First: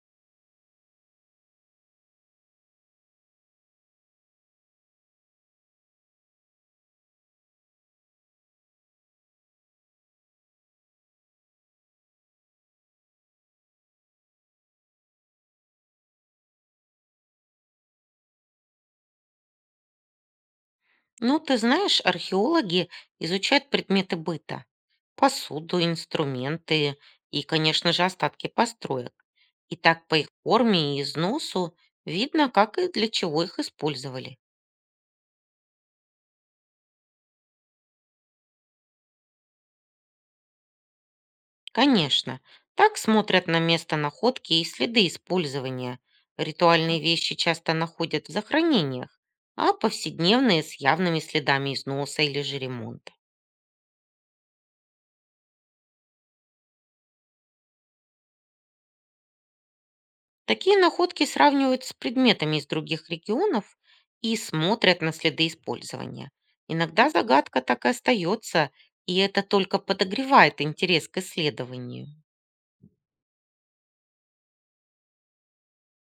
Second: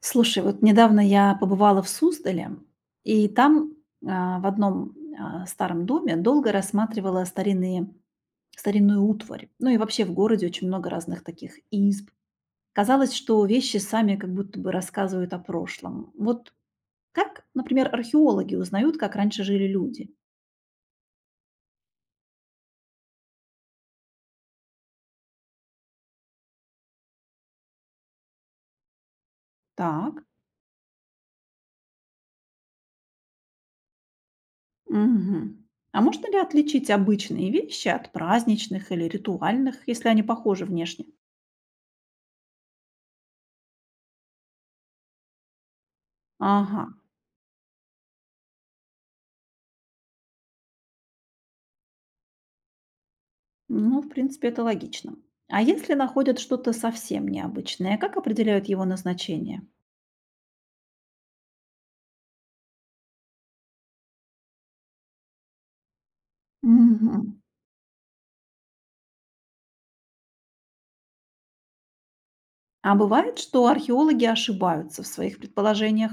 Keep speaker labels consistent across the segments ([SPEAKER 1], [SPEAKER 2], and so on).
[SPEAKER 1] Слушай, вот недавно я побывала в Суздале, и там в одном старом доме долго рассматривала старинную утварь. Ну и вообще в городе очень много разных таких изб. Казалось, что вещи сами как будто бы рассказывают о прошлом. Вот как, например, археологи узнают, как раньше жили люди?
[SPEAKER 2] Ну, ты знаешь, археологи изучают предметы быта, посуду, инструменты и, конечно же, остатки построек. И так по
[SPEAKER 1] Так.
[SPEAKER 2] их форме и износу видно, как и для чего их использовали.
[SPEAKER 1] Мгм. А можно ли отличить обычные вещи от праздничных или ритуальных, если они похожи внешне?
[SPEAKER 2] Конечно, так смотрят на место находки и следы использования.
[SPEAKER 1] Ага.
[SPEAKER 2] Ритуальные вещи часто находят в захоронениях, а повседневные с явными следами износа или же ремонта.
[SPEAKER 1] Ну, в принципе, это логично. А если находят что-то совсем необычное, как определяют его назначение?
[SPEAKER 2] Такие находки сравнивают с предметами из других регионов и смотрят на следы использования. Иногда
[SPEAKER 1] Мгм.
[SPEAKER 2] загадка так и остается, и это только подогревает интерес к исследованию.
[SPEAKER 1] А бывает, что археологи ошибаются в своих предположениях?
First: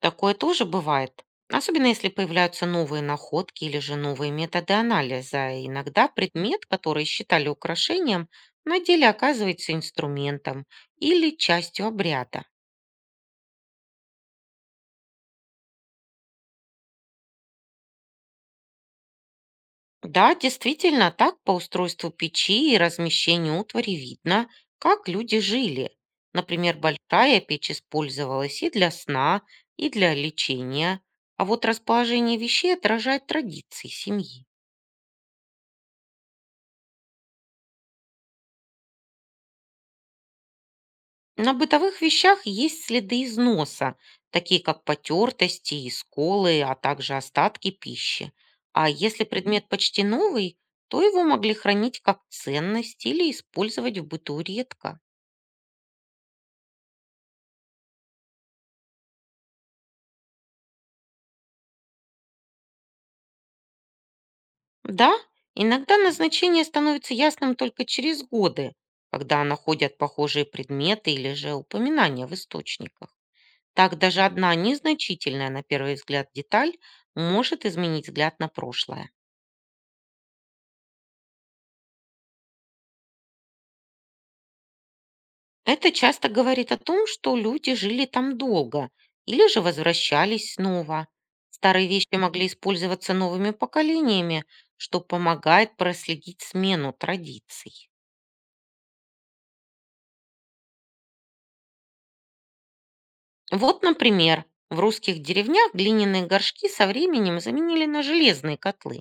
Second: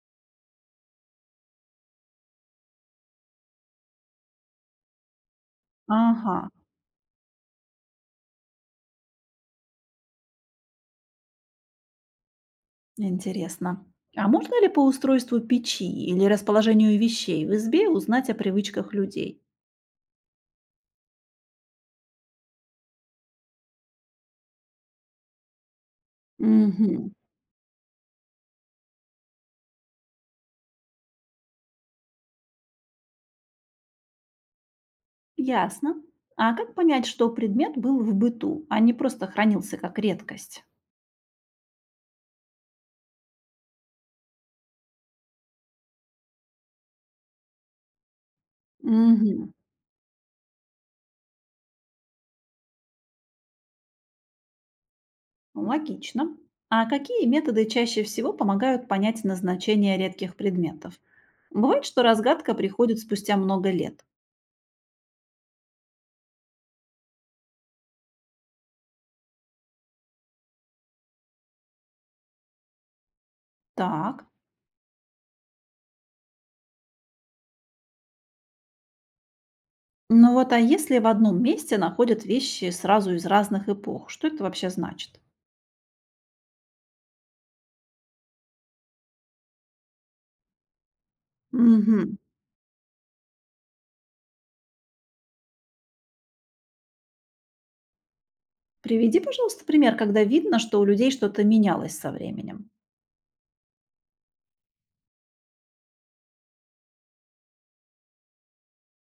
[SPEAKER 2] Такое тоже бывает, особенно если появляются новые находки или же новые методы анализа. Иногда
[SPEAKER 1] Ага,
[SPEAKER 2] предмет, который считали украшением, на деле оказывается инструментом или частью обряда.
[SPEAKER 1] интересно. А можно ли по устройству печи или расположению вещей в избе узнать о привычках людей?
[SPEAKER 2] Да, действительно, так по устройству печи и размещению утвари видно, как люди жили. Например,
[SPEAKER 1] Мгм.
[SPEAKER 2] большая печь использовалась и для сна, и для лечения, а вот расположение вещей отражает традиции семьи.
[SPEAKER 1] Ясно. А как понять, что предмет был в быту, а не просто хранился как редкость?
[SPEAKER 2] На бытовых вещах есть следы износа, такие как потертости и сколы, а также остатки пищи. А если
[SPEAKER 1] Мгм.
[SPEAKER 2] предмет почти новый, то его могли хранить как ценность или использовать в быту редко.
[SPEAKER 1] Ну, логично. А какие методы чаще всего помогают понять назначение редких предметов? Бывает, что разгадка приходит спустя много лет.
[SPEAKER 2] Да, иногда назначение становится ясным только через годы, когда находят похожие предметы или же упоминания в источниках. Так даже
[SPEAKER 1] Так.
[SPEAKER 2] одна незначительная на первый взгляд деталь может изменить взгляд на прошлое.
[SPEAKER 1] Ну вот, а если в одном месте находят вещи сразу из разных эпох, что это вообще значит?
[SPEAKER 2] Это часто говорит о том, что люди жили там долго или же возвращались снова. Старые вещи
[SPEAKER 1] Мгм.
[SPEAKER 2] могли использоваться новыми поколениями, что помогает проследить смену традиций.
[SPEAKER 1] Приведи, пожалуйста, пример, когда видно, что у людей что-то менялось со временем.
[SPEAKER 2] Вот, например, в русских деревнях глиняные горшки со временем заменили на железные котлы.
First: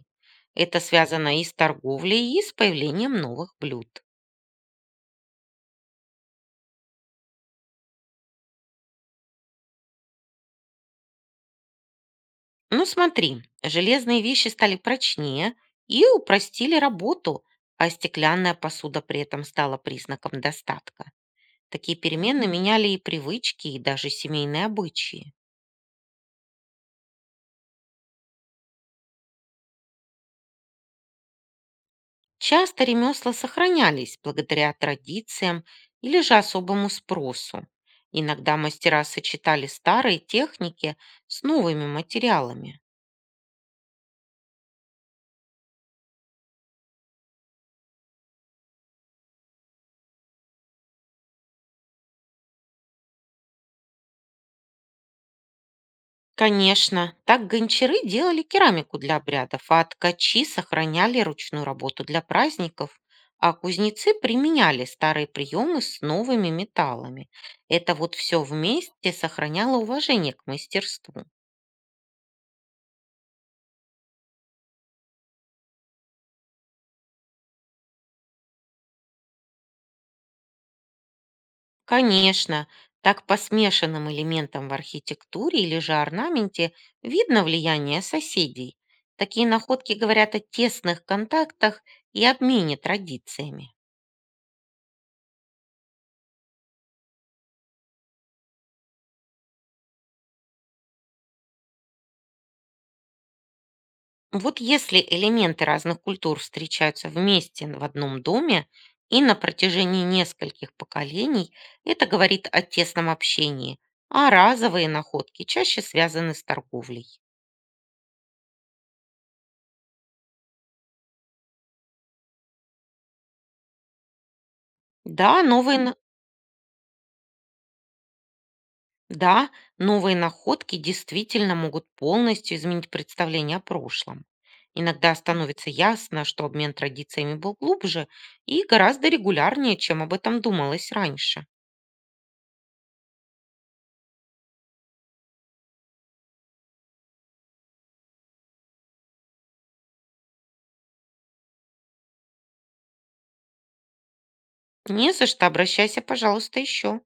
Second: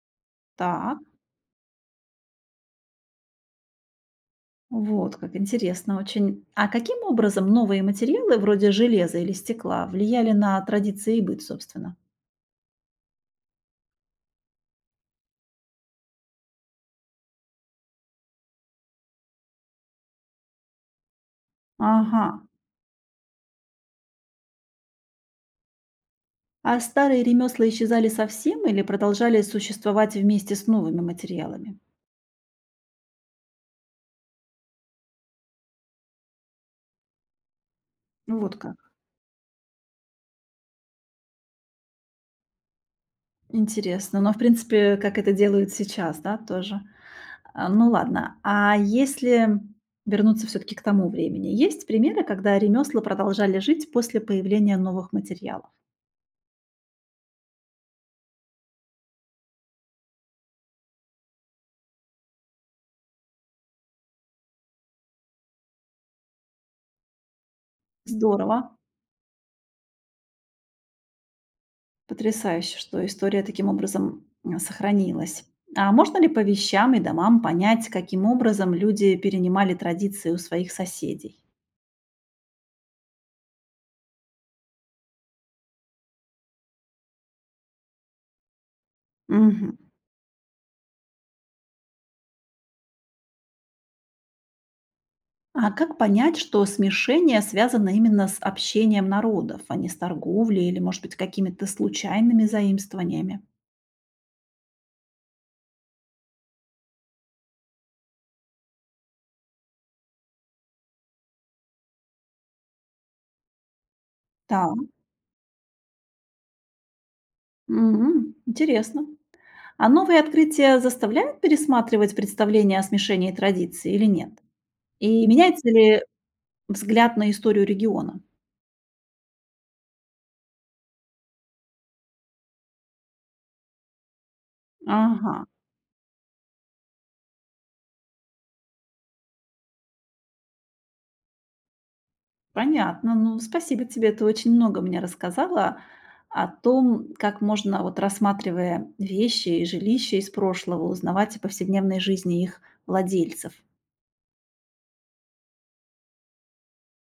[SPEAKER 2] Это
[SPEAKER 1] Так.
[SPEAKER 2] связано и с торговлей, и с появлением новых блюд.
[SPEAKER 1] Вот, как интересно очень. А каким образом новые материалы вроде железа или стекла влияли на традиции и быт, собственно?
[SPEAKER 2] Ну смотри, железные вещи стали прочнее и упростили работу, а стеклянная посуда при этом стала признаком достатка. Такие
[SPEAKER 1] Ага.
[SPEAKER 2] перемены меняли и привычки, и даже семейные обычаи.
[SPEAKER 1] А старые ремесла исчезали совсем или продолжали существовать вместе с новыми материалами?
[SPEAKER 2] Часто ремесла сохранялись благодаря традициям или же особому спросу.
[SPEAKER 1] Ну,
[SPEAKER 2] Иногда
[SPEAKER 1] вот как.
[SPEAKER 2] мастера сочетали старые техники с новыми материалами.
[SPEAKER 1] Интересно. Но, в принципе, как это делают сейчас, да, тоже. А, ну ладно. А если вернуться все-таки к тому времени, есть примеры, когда ремесла продолжали жить после появления новых материалов?
[SPEAKER 2] Конечно, так гончары делали керамику для обрядов, а ткачи сохраняли ручную работу для праздников, а кузнецы применяли старые приемы с новыми металлами. Это вот все
[SPEAKER 1] Здорово.
[SPEAKER 2] вместе сохраняло уважение к мастерству.
[SPEAKER 1] Потрясающе, что история таким образом сохранилась. А можно ли по вещам и домам понять, каким образом люди перенимали традиции у своих соседей?
[SPEAKER 2] Конечно, так по смешанным элементам в архитектуре или же орнаменте видно влияние соседей. Такие
[SPEAKER 1] Мгм.
[SPEAKER 2] находки говорят о тесных контактах и обмене традициями.
[SPEAKER 1] А как понять, что смешение связано именно с общением народов, а не с торговлей или, может быть, какими-то случайными заимствованиями?
[SPEAKER 2] Вот если элементы разных культур встречаются вместе в одном доме и на протяжении нескольких поколений, это говорит о тесном общении, а
[SPEAKER 1] Да,
[SPEAKER 2] разовые находки чаще связаны с торговлей.
[SPEAKER 1] мгм, интересно. А новые открытия заставляют пересматривать представление о смешении традиций или нет? И
[SPEAKER 2] Да,
[SPEAKER 1] меняется
[SPEAKER 2] новые
[SPEAKER 1] ли взгляд на историю региона?
[SPEAKER 2] Да, новые находки действительно могут полностью изменить представление о прошлом. Иногда
[SPEAKER 1] Ага.
[SPEAKER 2] становится ясно, что обмен традициями был глубже и гораздо регулярнее, чем об этом думалось раньше.
[SPEAKER 1] Понятно. Ну, спасибо тебе. Ты очень много мне рассказала о том, как можно, вот рассматривая вещи и жилища из прошлого, узнавать о повседневной жизни их владельцев.
[SPEAKER 2] Не за что, обращайся, пожалуйста, еще.